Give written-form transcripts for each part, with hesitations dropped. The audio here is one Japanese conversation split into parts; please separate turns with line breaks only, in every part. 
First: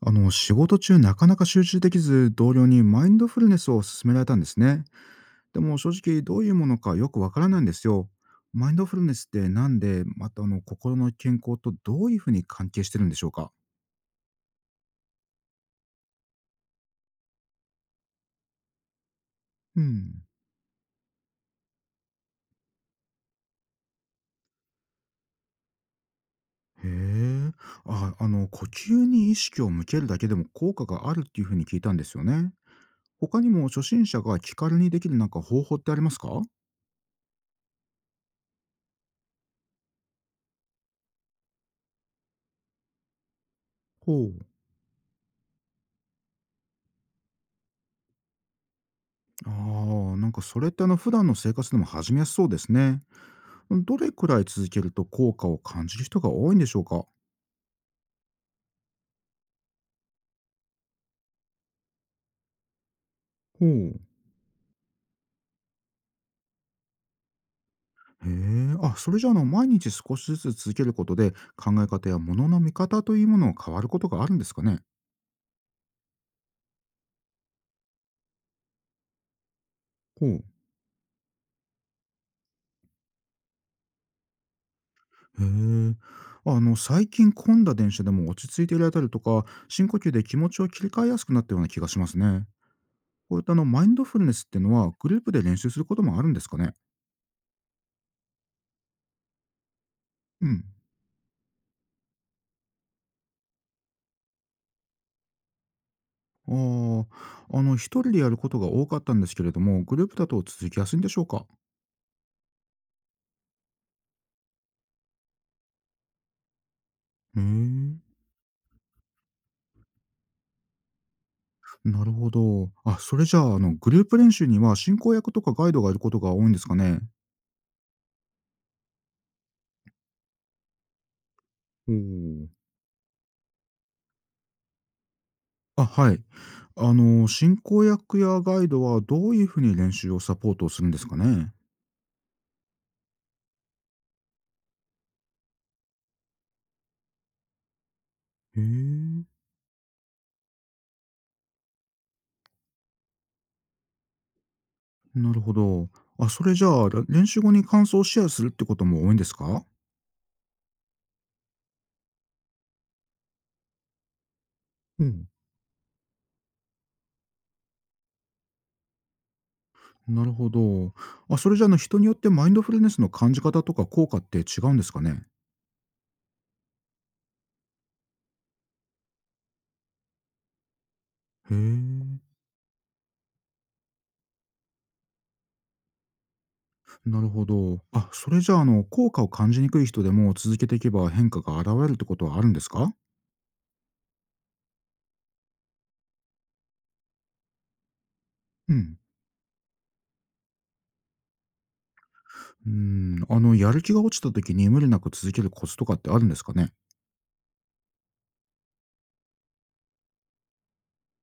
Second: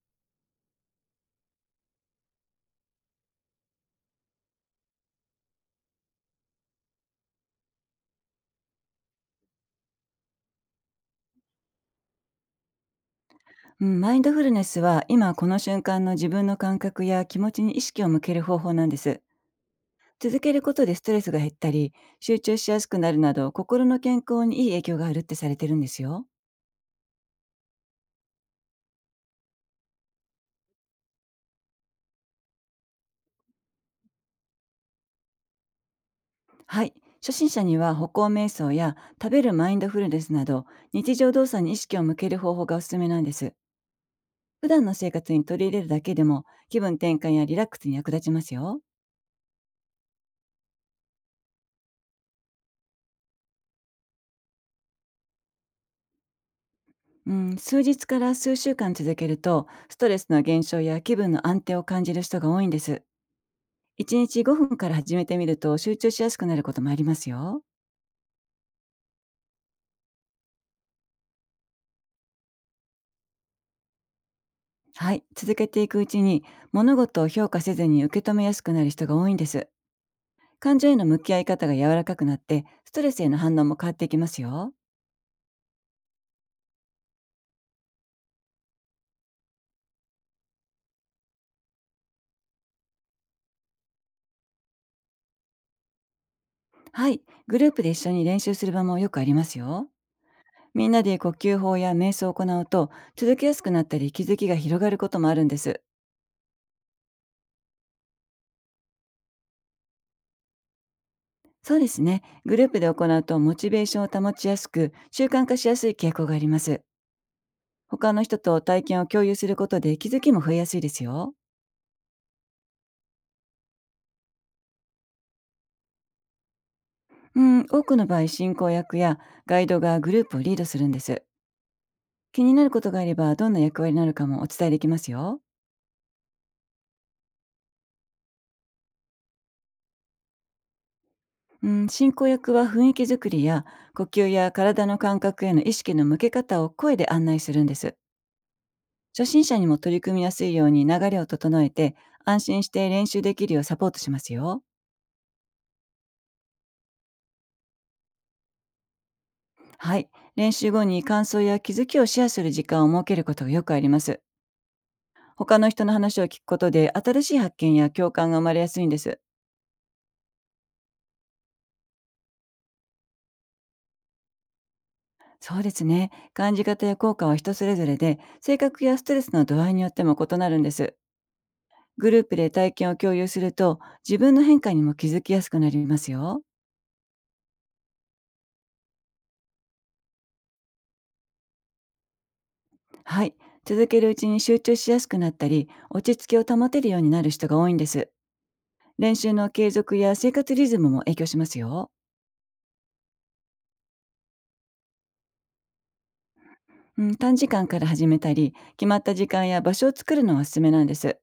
仕事中、なかなか集中できず、同僚にマインドフルネスを勧められたんですね。でも、正直どういうものかよくわからないんですよ。マインドフルネスって、なんでまた心の健康とどういうふうに関係してるんでしょうか？
うん、マインドフルネスは今この瞬間の自分の感覚や気持ちに意識を向ける方法なんです。
うん。
続けることでストレスが減ったり、集中しやすくなるなど、心の健康にいい影響があるってされてるんですよ。
へえ。あ、呼吸に意識を向けるだけでも効果があるっていうふうに聞いたんですよね。他にも、初心者が気軽にできるなんか方法ってありますか？
はい。初心者には歩行瞑想や食べるマインドフルネスなど、日常動作に意識を向ける方法がおすすめなんです。
ほう。
普段の生活に取り入れるだけでも、気分転換やリラックスに役立ちますよ。
ああ、なんかそれって普段の生活でも始めやすそうですね。どれくらい続けると効果を感じる人が多いんでしょうか？ほ
うん、数日から数週間続けると、ストレスの減少や気分の安定を感じる人が多いんです。
う。
1日5分から始めてみると、集中しやすくなることもありますよ。
へえ、あ、それじゃあ毎日少しずつ続けることで、考え方や物の見方というものを変わることがあるんですかね？
はい、続けていくうちに、物事を評価せずに受け止めやすくなる人が多いんです。
ほう。へえ。
感情への向き合い方が柔らかくなって、ストレスへの反応も変わっていきますよ。
最近混んだ電車でも落ち着いていられたりとか、深呼吸で気持ちを切り替えやすくなったような気がしますね。こういったマインドフルネスっていうのは、グループで練習することもあるんですかね？
はい、グループで一緒に練習する場もよくありますよ。
うん。
みんなで呼吸法や瞑想を行うと、続けやすくなったり、気づきが広がることもあるんです。
ああ、一人でやることが多かったんですけれども、グループだと続きやすいんでしょうか？
そうですね、グループで行うとモチベーションを保ちやすく、習慣化しやすい傾向があります。
へ
他
え。
の人と体験を共有することで、気づきも増えやすいですよ。
なるほど。あ、それじゃあ、グループ練習には進行役とかガイドがいることが多いんですかね？
うん、多くの場合、進行役やガイドがグループをリードするんです。
お
気
お。
になることがあれば、どんな役割になるかもお伝えできますよ。
あ、はい。進行役やガイドはどういうふうに練習をサポートをするんですかね？
うん、進行役は雰囲気づくりや、呼吸や体の感覚への意識の向け方を声で案内するんです。
へ
初
え、
心者にも取り組みやすいように流れを整えて、安心して練習できるようサポートしますよ。
なるほど。あ、それじゃあ、練習後に感想をシェアするってことも多いんですか？
はい。練習後に感想や気づきをシェアする時間を設けることがよくあります。
うん。
他の人の話を聞くことで、新しい発見や共感が生まれやすいんです。
なるほど。あ、それじゃあ人によってマインドフルネスの感じ方とか効果って違うんですかね？
そうですね。感じ方や効果は人それぞれで、性格やストレスの度合いによっても異なるんです。
へえ。
グループで体験を共有すると、自分の変化にも気づきやすくなりますよ。
なるほど。あ、それじゃあ、効果を感じにくい人でも続けていけば変化が現れるってことはあるんですか？
はい。続けるうちに集中しやすくなったり、落ち着きを保てるようになる人が多いんです。
うん。
練習の継続や生活リズムも影響しますよ。
うん、やる気が落ちた時に無理なく続けるコツとかってあるんですかね？
うん、短時間から始めたり、決まった時間や場所を作るのがおすすめなんです。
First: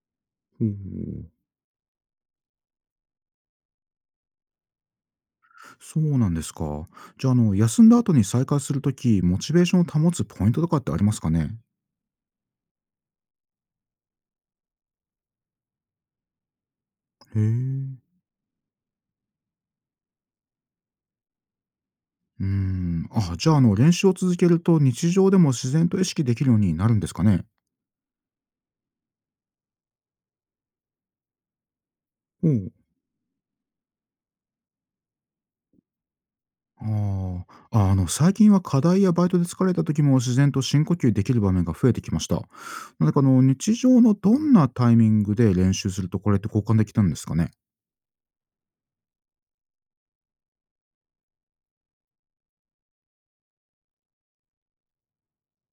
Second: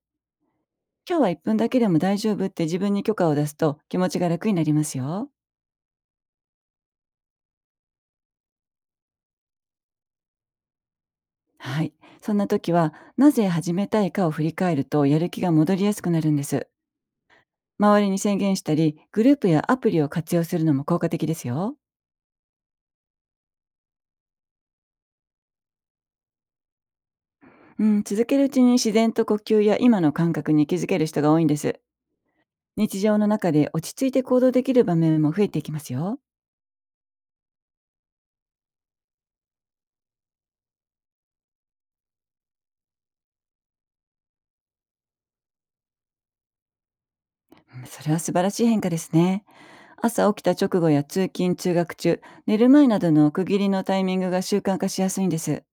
ほ
今日は
う。
1分だけでも大丈夫って自分に許可を出すと、気持ちが楽になりますよ。
そうなんですか。じゃあ、休んだ後に再開するとき、モチベーションを保つポイントとかってありますかね？
はい。そんな時は、なぜ始めたいかを振り返ると、やる気が戻りやすくなるんです。
へえ。
周
う
りに宣言したり、グループやアプリを活用するのも効果的ですよ。
ん。あ、じゃあ、練習を続けると日常でも自然と意識できるようになるんですかね？
うん、続けるうちに自然と呼吸や今の感覚に気づける人が多いんです。
おう。
日常の中で落ち着いて行動できる場面も増えていきますよ。
ああ、最近は課題やバイトで疲れた時も自然と深呼吸できる場面が増えてきました。なんか日常のどんなタイミングで練習するとこれって交換できたんですかね？
うん、それは素晴らしい変化ですね。朝起きた直後や通勤・通学中、寝る前などの区切りのタイミングが習慣化しやすいんです。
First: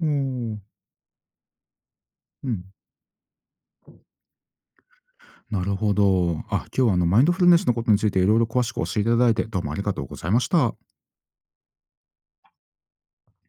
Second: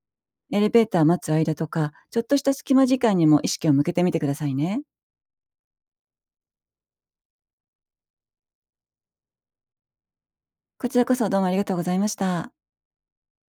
お
エ
ー。
レベーター待つ間とか、ちょっとし
う
た
ん。
隙間時間にも意識を向けてみてくださいね。
なるほど。あ、今日はマインドフルネスのことについていろいろ詳しく教えていただいて、どうもありがとうございました。
こちらこそどうもありがとうございました。